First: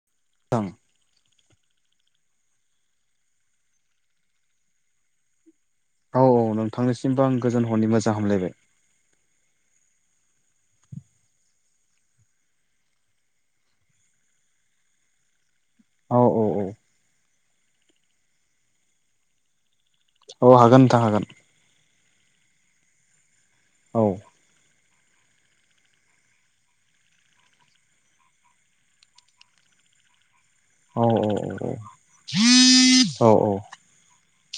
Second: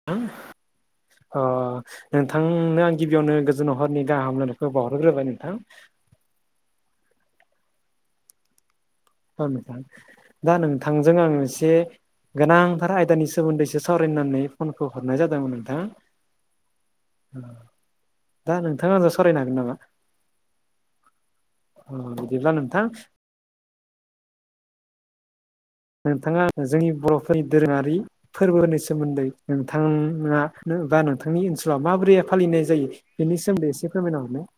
[unintelligible] [unintelligible] अ नोंथांनो आं गिबियावनो गोजोन हरनि गाह हामलायनायखौ बावहरग्रोबाय नोंथां औ नोंथांनिसिमबो आं गोजोन हरनि मोजां हामलायबाय नोंथां दा नोंथांजों आं एसे गोनांथार आयदानि सोमोन्दैसो सावरायनानै फनखौ हरनाय जादोंमोन नोंथां औ औ औ दा नोंथां आ आंजों सावरायनो हागोन नामा औ हागोन नोंथां हागोन औ बिदिब्ला नोंथां औ नोंथांङा जोंनि बर'फोरनि दोरोङारि फोरबोनि सोमोन्दै नोंथाङा औ बा नोंथांनि ओनसोलाव माबोरै फालिनाय जायो औ बेनि सोमोन्दै एसे फोरमायना हरनाय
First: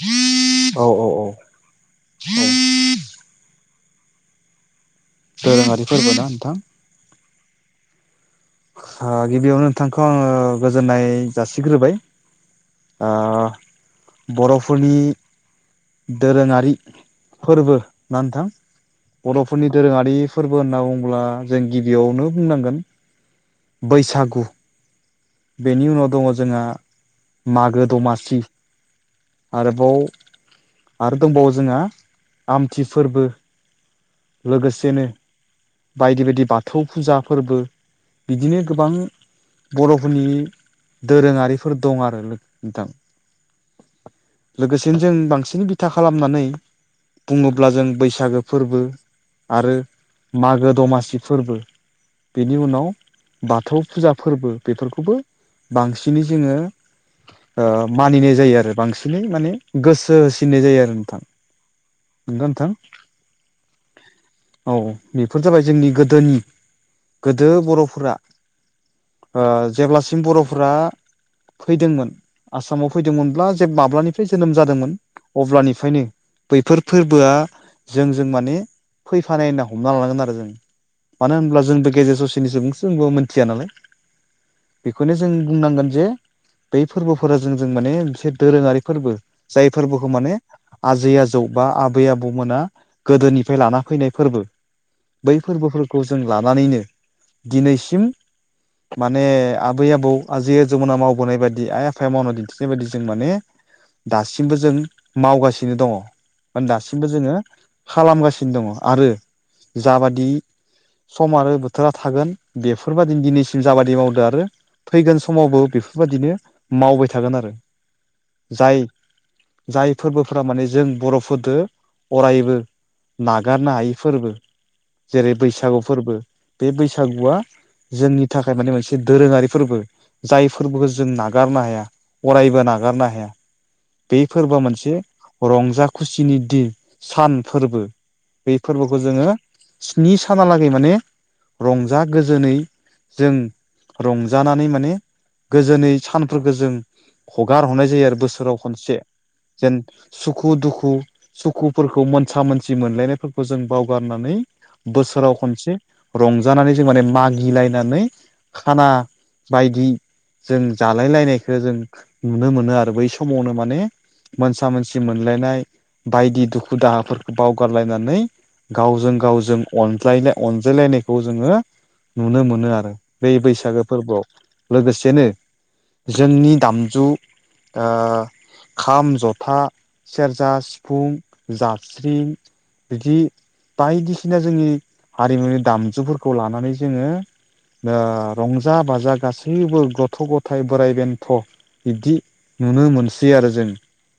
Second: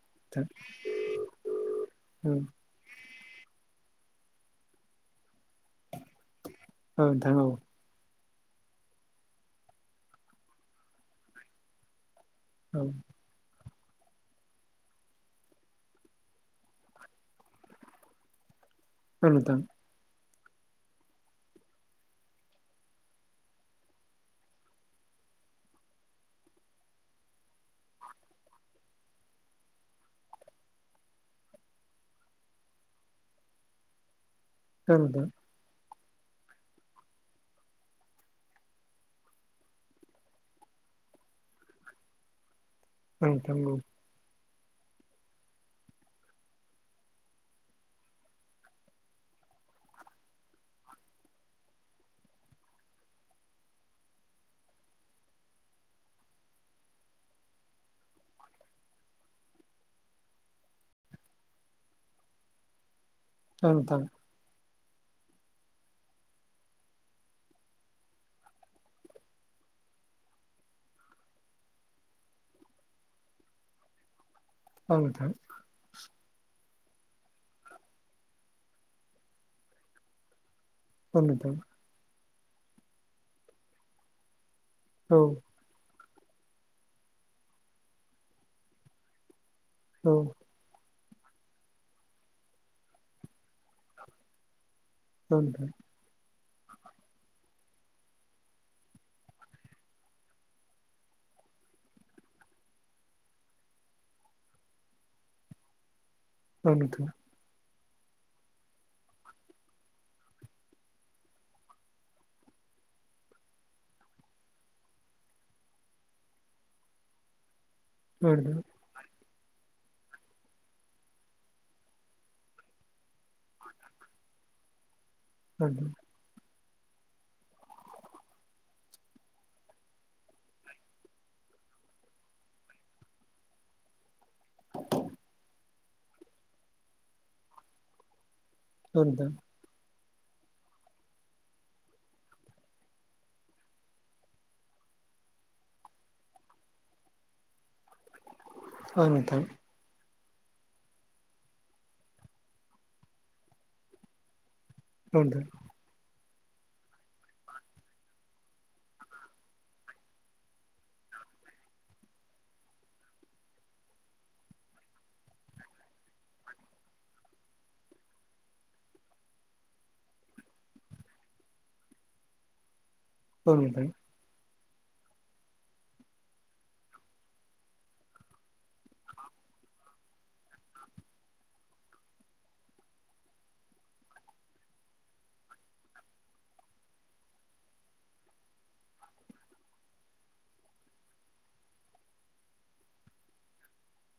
औ औ औ [inaudible] धोराङारि फोरबो ना नोथां? औ नोथां औ। गिबियावनो नोंथांखौ आङो गोजोननाय जासिग्रोबाय। औ। आ बर'फोरनि दोरोङारि फोरबो ना नोथां? नोंथां बर'फोरनि दोरोङारि फोरबो होनना बुंङोब्ला जों गिबियावनो बुंनांगोन बैसागु। बेनि उनाव दङ जोंहा मागो दमासि। आरोबाव आरो दंबावो जोंहा आमथि फोरबो औ लोगोसेनो बायदि बायदि बाथौ फुजा फोरबो बिदिनो गोबां बर' फोरनि दोरोङारिफोर दं आरो नोथां। औ औ। लोगोसेनो जों बांसिन बिथा खालामनानै बुङोब्ला जों बैसागो फोरबो, आरो मागो दमासि फोरबो, बेनि उनाव बाथौ फुजा फोरबो। बेफोरखौबो बांसिनै जोङो ओ मानिनाय जायो आरो बांसिनै माने गोसो होसिननाय जायो आरो नोंथां। नंग'ना नोंथां? औ नोंथां। औ बेफोर जाबाय जोंनि गोदोनि गोदो बर'फोरा ओ जेब्लासिम बर'फोरा फैदोंमोन आसामाव फैदोंमोनब्ला जे माब्लानि जोनोम जादोंमोन औ नोंथां अब्लानिफ्रायनो बैफोर फोरबोआ जों जों माने फैफानाय होनना हमना लानांगोन आरो जों। औ मानो नोंथां होनब्ला जोंबो गेजेर ससेनि सुबुंसो जोंबो मोन्थिया नालाय। बेखौनो औ जों बुंनांगोन जे बै फोरबोफोरा जों जों माने मोनसे दोरोङारि फोरबो जाय औ फोरबोखौ माने आजै आजौ बा आबै आबौमोना गोदोनिफ्राय लाना फैनाय फोरबो बै नोंथां फोरबोफोरखौ जों लानानैनो दिनैसिम माने आबै आबौ आजै आजौमोना मावबोनाय बायदि आइ आफाया मावना दिन्थिनाय बायदि जों माने दासिमबो जों मावगासिनो दङ। औ नोंथां दासिमबो जोङो खालामगासिनो दङ आरो जाबादि सम आरो बोथोरा थागोन बेफोरबायदिनो दिनैसिम जाबादि मावदो आरो फैगोन समावबो बेफोरबादिनो मावबाय थागोन आरो औ नोंथां जाय जाय फोरबोफोरा माने जों बर'फोरदो अरायबो नागारनो हायि फोरबो जेरै औ बैसागु फोरबो बे बैसागुआ जोंनि थाखाय माने मोनसे दोरोङारि फोरबो जायफोरबोखौ जों नागारनो हाया अरायबो नागारनो हाया। बे फोरबोआ मोनसे रंजा खुसिनि दिन सान फोरबो बे फोरबोखौ जोङो नोंथां स्नि सानालागै माने रंजा गोजोनै जों रंजानानै माने गोजोनै सानफोरखौ जों हगार हरनाय जायो आरो बोसोराव खनसे औ नोंथां जेन सुखु दुखु सुखुफोरखौ मोनसा मोनसि मोनलायनायफोरखौ जों बावगारनानै औ बोसोराव नोंथां खनसे रंजानानै जों माने मागिलायनानै खाना बायदि जों जालाय लायनायखौ जों नुनो मोनो आरो बै समाव समावनो माने मोनसा मोनसि मोनलायनाय बायदि दुखु दाहाफोरखौ बावगारलायनानै गावजों गावजों अनज्लाय अनजायलायनायखौ जोङो नुनो मोनो आरो बे औ नोंथां बैसागो फोरबोआव लोगोसेनो जोंनि दामजु ओ खाम, जथा, सेरजा, सिफुं, जाबस्रिं बिदि बायदिसिना जोंनि हारिमुनि दामजुफोरखौ लानानै जोङो ओ रंजा-बाजा गासैबो गथ' गथाय बोराइ बेन्थ' बिदि नुनो मोनसै आरो जों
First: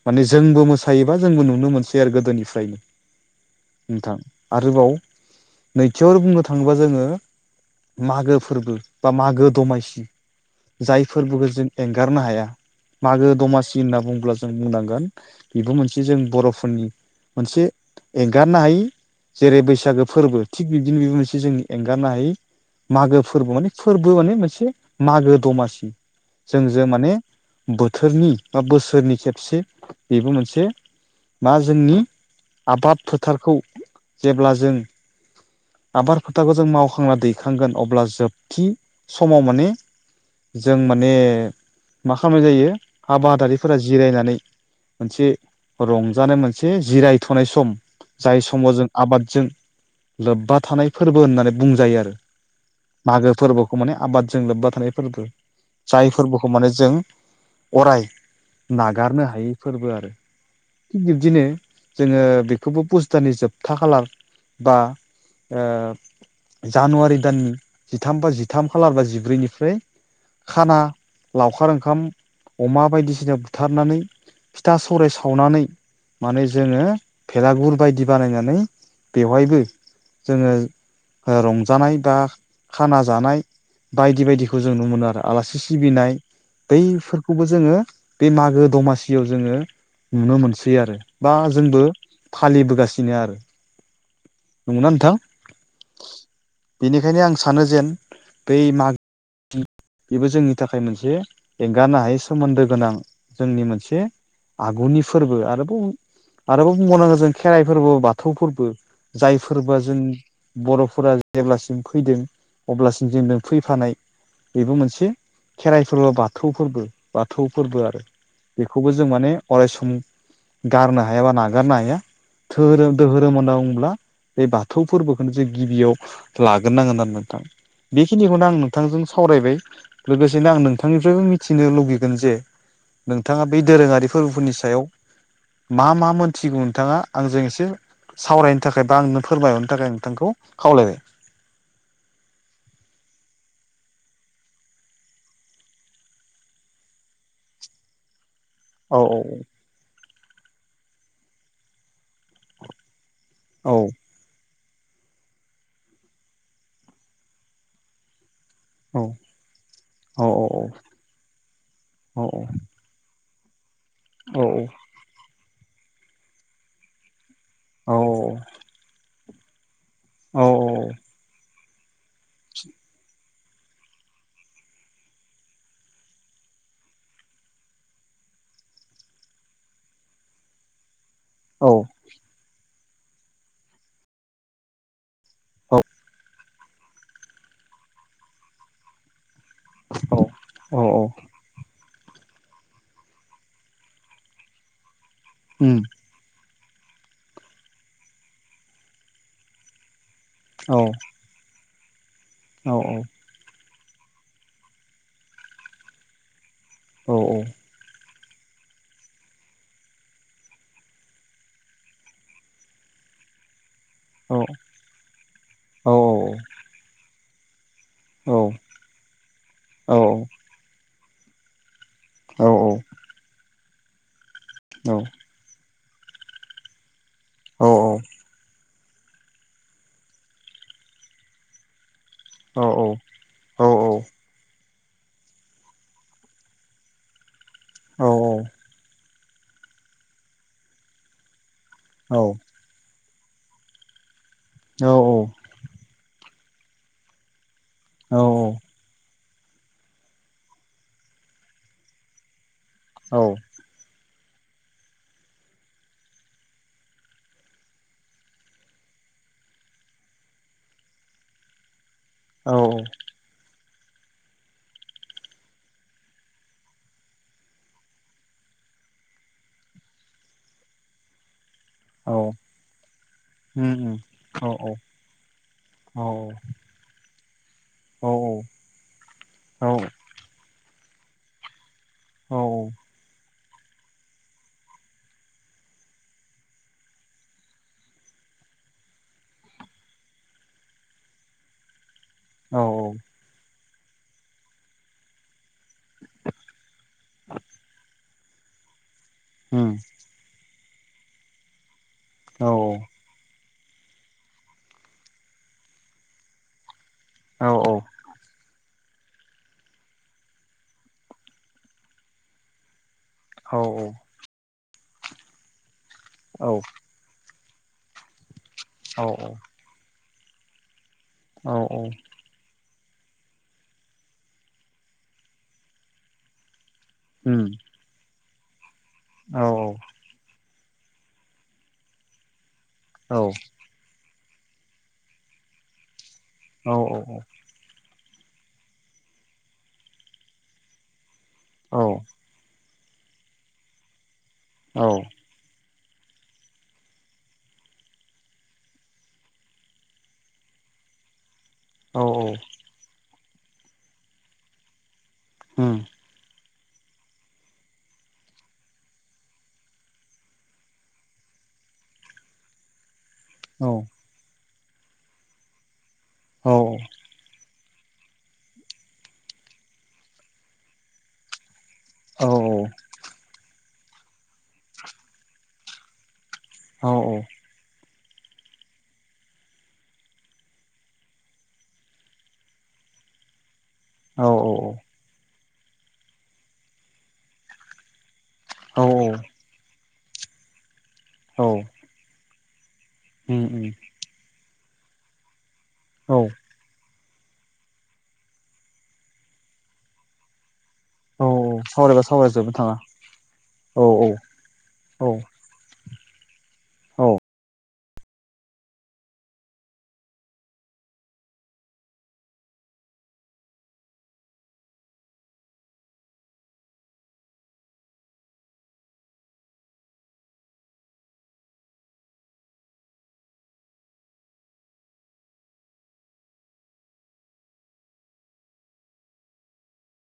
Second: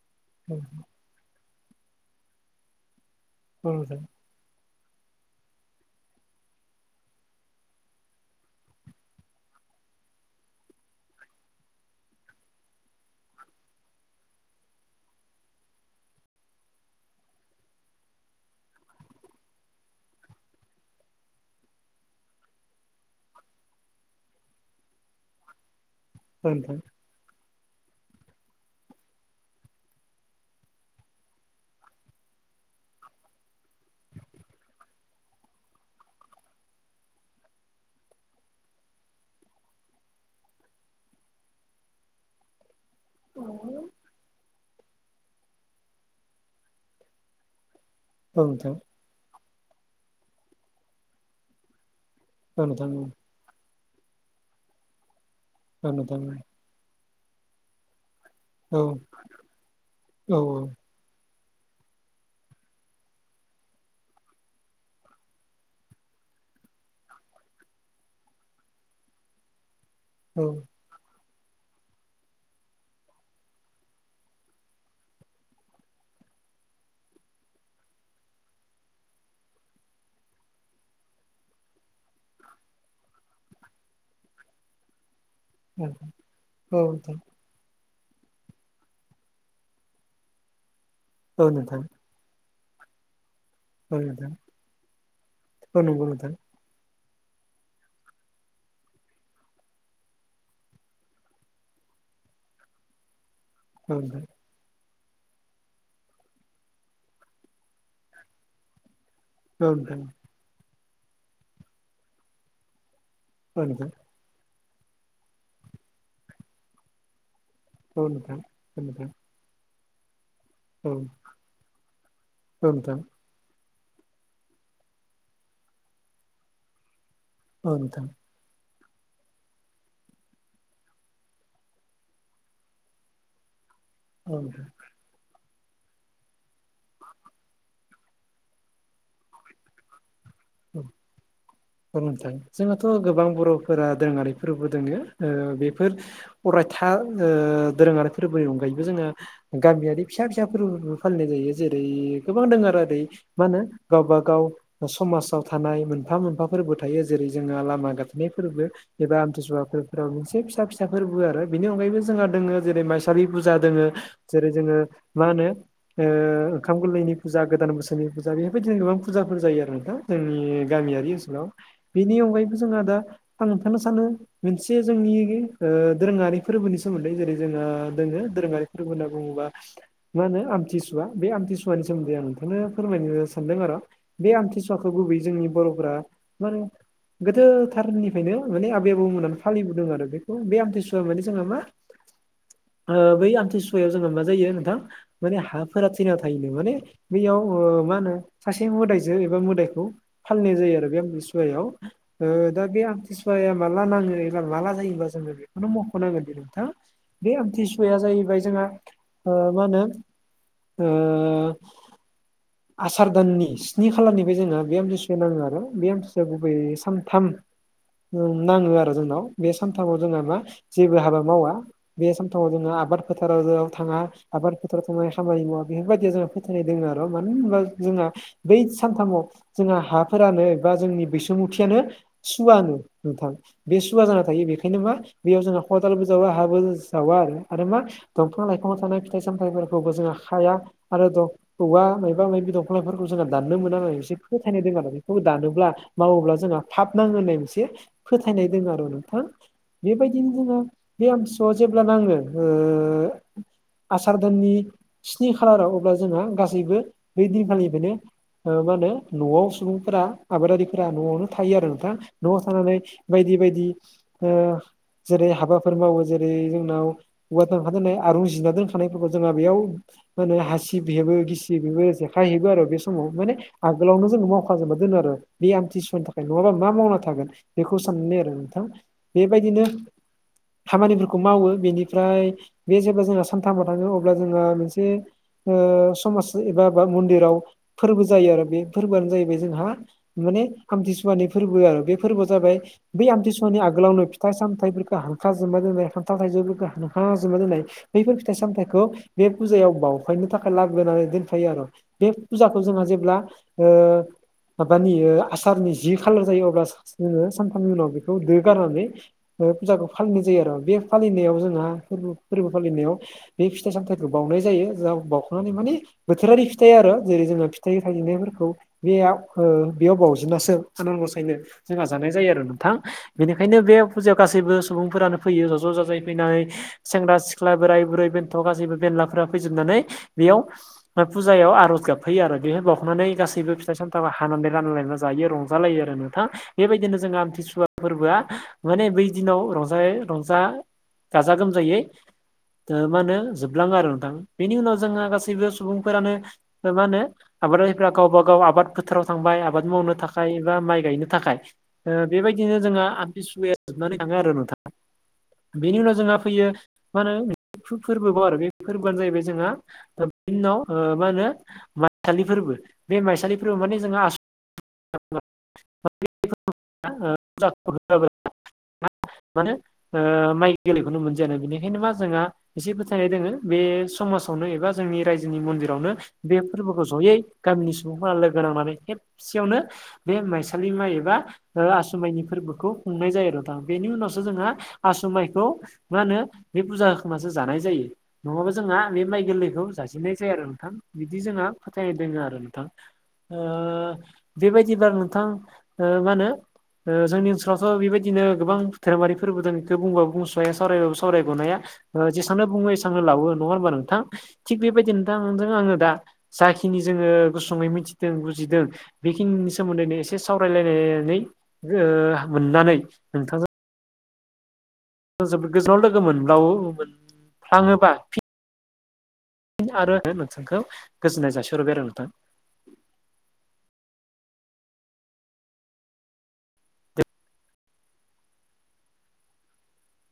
माने जोंबो मोसायो बा जोंबो नुनो मोनसै आरो गोदोनिफ्रायनो नोंथां आरोबाव नैथियाव आरो बुंनो थाङोबा जोङो मागो फोरबो बा मागो दमायसि जायफोरबोबो जों एंगारनो हाया मागो-दमासि होनना बुंङोब्ला जों बुंनांगोन बेबो मोनसे जों बर'फोरनि मोनसे एंगारनो हायि जेरै बैसागो फोरबो थिग बिबदिनो बे मोनसे जों एंगारनो हायि मागो फोरबो माने फोरबो माने मोनसे मागो दमासि औ नोंथां जोंजों माने बोथोरनि बा बोसोरनि खेबसे बेबो मोनसे मा जोंनि आबाद फोथारखौ जेब्ला जों आबाद फोथारखौ जों मावखांना दैखांगोन अब्ला जोबथि समाव माने जों माने मा खालामनाय जायो आबादारिफोरा जिरायनानै मोनसे रंजानाय मोनसे जिरायथ'नाय सम जाय औ समाव नोंथां जों आबादजों लोब्बा थानाय फोरबो होननानै बुंजायो आरो मागो फोरबोखौ माने आबादजों लोब्बा थानाय फोरबो औ जाय नोंथां फोरबोखौ माने जों अराय औ नागारनो हायै फोरबो आरो औ थिग बिब्दिनो जोङो बेखौबो पुस्तारनि जोबथा खालार बा ओ जानुवारि दाननि जिथाम बा जिथाम खालार बा जिब्रैनिफ्राय औ खाना लावखार ओंखाम अमा बायदिसिना बुथारनानै फिथा सौराय सावनानै माने जोङो भेलागुर बायदि बानायनानै बेवहायबो जोङो ओ रंजानाय बा खाना जानाय बायदि बायदिखौ जों नु मोनो आरो आलासि सिबिनाय औ नोंथां बै औ नोंथां खौबो जोङो बे मागो दमासियाव जोङो नुनो मोनसै आरो बा औ जोंबो नोंथां फालिबोगासिनो आरो औ नंगोना नोंथां नंगौ नोंथां बेनिखायनो आं सानो जेन बै मागो बेबो जोंनि थाखाय मोनसे गानो हायै सोमोन्दो गोनां जोंनि औ मोनसे नोंथां आगुनि फोरबो आरोबाव आरोबाव बुंबावनांगौ जों खेराइ फोरबो बाथौ फोरबो औ जायफोरबो जों नोंथां बर'फोरा जेब्लासिम फैदों अब्लासिम जों न औ नोंथां फैफानाय बेबो मोनसे खेराइ फोरबो बाथौ फोरबो बाथौ फोरबो आरो औ नोंथां औ बेखौबो जों नोंथां माने अराय सम औ गारनो हाया बा नागारनो हाया धोरोम नोंथां दोरोम होनना बुङोब्ला बे बाथौ फोरबोखौनो जों गिबियाव लाग्रोनांगोन आरो नोंथां औ नोंथां बेखिनिखौनो आं नोंथांजों सावरायबाय लोगोसेनो आं नोंथांनि फ्रायबो मिथिनो लुुबैगोन जे नोंथाङा बै दोरोङारि फोरबोफोरनि औ सायाव मा मा मोनथिगौ नोंथाङा आंजों एसे सावरायनो थाखाय बा आंनो फोरमायहरनो थाखाय नोंथांखौ औ खावलायबाय फोरुमथों जोंहाथ' गोबां बर'फोरा दोङारिफोरबो दोङो बेफोर अरायथा ओ दोरोङारिफोर फरबोनि अनगायै औ जोंङो गामियारि फिसा फिसा फोरबोबो फालिनाय जायो जेरै गोबां दङ आरो ओरै मा होनो औ गावब गाव समाज आव थानाय मोनफा मोनफा फोरबो थायो जेरै जोङो लामा गाथोननायफोरबो एबा आमथिसुवाफोरफोराव औ मोनसे फिसा फिसाफोरबो आरो बेनि अनायैबो जोंहा औ दङो जेरै मा फसाालि फुजा दोङो जेरै जोङो मा होनो ओंखाम गोरलैनि फुजा गोदान औ बोसोरनि फुजा बेफोरबायदिनो गोबां फुजाफोर जायो आरो न दा जोंनि गामियारि ओनसोलाव बेनि अनगायैबो जोंहा दा आं नथानो सानो मोनसे जोंनि दोरोङारि फोरबोनि सोमोन्दै जेरै जोङो दोङो दोरोङारि होनना बुङोबा मा होनो आमथि बे आमथिुवानि औ सोमोनदै आं इखोनो फोरमायनो सानदों आर' गुबै जोंनि बर'फोरा माने गोदोथारनिफ्रायनो माने आबै आबौ मोननानै फालिबोदों आरो बेखौ बे औ आमथसुवआ माने जोंहा मा बै आमथिसुवायाव जोंो मा जायो नोंथां माने हाफोरा' ना थायो माने बेयाव मा होनो सासे मोदायजों एबा मोदायखौ फालिनाय जायो आरो बे आमतसुवायाव दा बे औ आमथिसुव ाया माला नाङो ए माला जायोबा जोङो बेखौनो मख'नांगोन दि नोंथां बे औ औ आमथि उाया जाहैबाय जोंहा मा होनो आसार दाननि स्नि खालारनिफ्राय औ जोंङो बे आमसुसु नाङो आरो औ बे आमथिुसुआ गुबै सानथाम औ नाङो आरो जोंनाव बे सानथामाव जोंहा मा जेबो हाबा मावा बे औ समथाव जोङो आबाद फोथाराव थाङा आबाद फोथाराव औ थांनानै खामानि बेफोरबायदिया जोंहा फोथायनाय दङ आरो मानो होनबा औ जोंहा बै सानथामाव जोंहा हाफोरानो बा जोंनि बैसुमुथियानो औ सुवानो नोंथां बे सुवा जाना थायो बेखौ बेखायनो मा बेयाव जोंना खदालबो जावा हाबो जावा आरो आरो मा दंफां लाइफांव थानाय फामथाइ सामथाइफोरखौबो जोंहा हाया आरो दं औवा मबा माबि दं। खख्लाफोरखौ जोंहा दाननो मोना एसे फोथायनाय दं आरो बेखौबो दानोब्ला मावोब्ला जोंहा थाब नाङो होननाय मोनसे फोथायनाय दङ आरो नोंथां बेबायदिनो जोङो बे आमथिसुआव जेब्ला नाङो आसार दाननि स्नि खालाराव अब्ला जोंहा गासैबो ब दिनखालि बेनो मा होनो न'आव सुबुंफोरा आबादारिफोरा न'आवनो थायो आरो नोंथां न'आव थानानै बायदि बायदि जेरै हाबाफोर मावो जेरै जोंनाव औवा दांखा दोननाय आरो रुजिना दोनखानायफोरखौ जोंहा बेयाव म होने हासि बेेबो गिसि बेबो खाय हैबो आरो बे समाव माने आगोलावनो जोंङ औ मावख जोबना दोनो आरो बे आमथिसुवनि थाखाय नङाबा मा मावना थागोन बेखौ सान आरो औ नोंथां बेबायदिनो खामानिफोरखौ मावो बेनि ओमफ्राय बे जेब्ला जोंहा सानथामाव थाङो अब्ला जोंहा मोनसे समाज बाा मन्दिराव फोरबो जायो आरो बे फोरबोआनो जाहैबाय जोंहा मान ुवानि फोरबो आरो बे फोरबोआ जाबाय बै आमथिसुवानि आगोलावनो फिथाइ सामथाइफोरखौ गाहामफ्रा जोमना दोनबाय हान्थाल थाइजौबो गाहामफ्रा जुमना दोननाय बैफोर फिथाइ सामथाइखौ बे फुजायाव बावफायनो थाखाय लाग्रोनानै दोनफायो आरो बे फुजाखौ जोंहा जेब्ला ओ माबानि ओ आसारनि जि खालार जायो अब्ला जोङो सानथामनि उनाव बेखौ दोगारनानै ओ फुजाखौ फालिनाय जायो आरो बे फालिनायाव जोंहा फोरबो फोरबो फालिनायाव बे फिथाइ सामथायाइखौ बावनाय जायो बाउखांनानै माने बोथोरारि फिथाइ आरो जेरै जोङो फिथाइ गोथां नुनायफोरखौ बेयाव ओ बेयाव बावजेनासो आनान गसायनो जोंहा जानाय जायो आरो नोंथां। बेनिखायनो बे फुजायाव गासैबो सुबुंफोरानो फैयो ज' ज' जाजाय फैनानै सेंग्रा सिख्ला बोराय बुरै बेन्थ' गासैबो बेनलाफोरा फैजोबनानै बेयाव फुजायाव आर'ज गाबफैयो आरो बेहाय बावखांनानै गासैबो फिथाइ सामथाइ हानानै रानलायना जायो रंजालायो आरो नोंथां बेबायदिनो जों आमथिसुवा फोरबोआ माने बै दिनाव रंजै रंजा गाजा गोमजायै मा होनो जोबलाङो आरो नोंथां बेनि उनाव जोंहा गासैबो सुबुंफोरानो मा होनो आबादारिफ्रा गावबा गाव आबाद फोथाराव थांबाय आबाद मावनो थाखाय एबा माइ गायनो थाखाय ओ बेबायदिनो जोंहा आमथिसुवाया जोबनानै थाङो आरो नोंथां। बेनि उनाव जोंहा फैयो मा होनो [unintelligible] फो [unintelligible] फोर्बोबाव आरो बे फोरबोआनो जाहैबाय जोंहा बिनि उनाव ओ मा होनो माइसालि [unintelligible] फोरबो बे माइसालि फोरबो माने जोंहा आस [unintelligible] [inaudible] [unintelligible] औ मा होनो ओ [unintelligible] [inaudible] माय गेलेखौनो मोनजायानो बेनिखायनो मा जोंहा एसे फोथायनाय दोङो बे समाजावनो एबा‌ ़़ जोंनि रायजोनि मन्दिरावनो बे फोरबोखौ जयै [inaudible] गामिनि सुबुंफोरा लोगो नांनानै खेबसेयावनो बे माइसालि माइ एबा ओ आसु माइनि फोरबोखौ [inaudible] खुंनाय जायो नोंथां बेनि उनावसो जोंहा [inaudible] माइखौ मा होनो बे फुजा होखांनासो जानाय जायो नङाबा जोंहा बे माइ गोरलैखौ जाजेननाय जाया आरो नोंथां बिदि जोंहा फोथायनाय दोङो आरो नोंथां औ ओ बेबायदिबा नोंथां ओ मा औ होनो [inaudible] ओ जोंनि ओनसोलावथ' बेबायदिनो गोबां धोरोमारि फोरबो दं बेखौ बुंबाबो बुंस'हाया सावरायबाबो सावरायनाया औ ओ सावरायबा जेसेबां सावरायजोबनो बुङो थाङा एसेबांनो लावओ नङा होमबा औ नोंथां औ थिक बेबायदिनो औ नोंथां [unintelligible] आङो दा जाखिनि जोङो औ गुसुङै [unintelligible] बुजिदों बेखिनि सोमोन्दैनो एसे सावरायलायनानै ओ मोननानै नोंथांजों जोबोद गोजानाव [unintelligible] लोगो मोनब्लावो मोनफ्लाङोबा [inaudible] आरो [unintelligible] नोंथांखौ गोजोननाय जासिहरबाय आरो नोंथां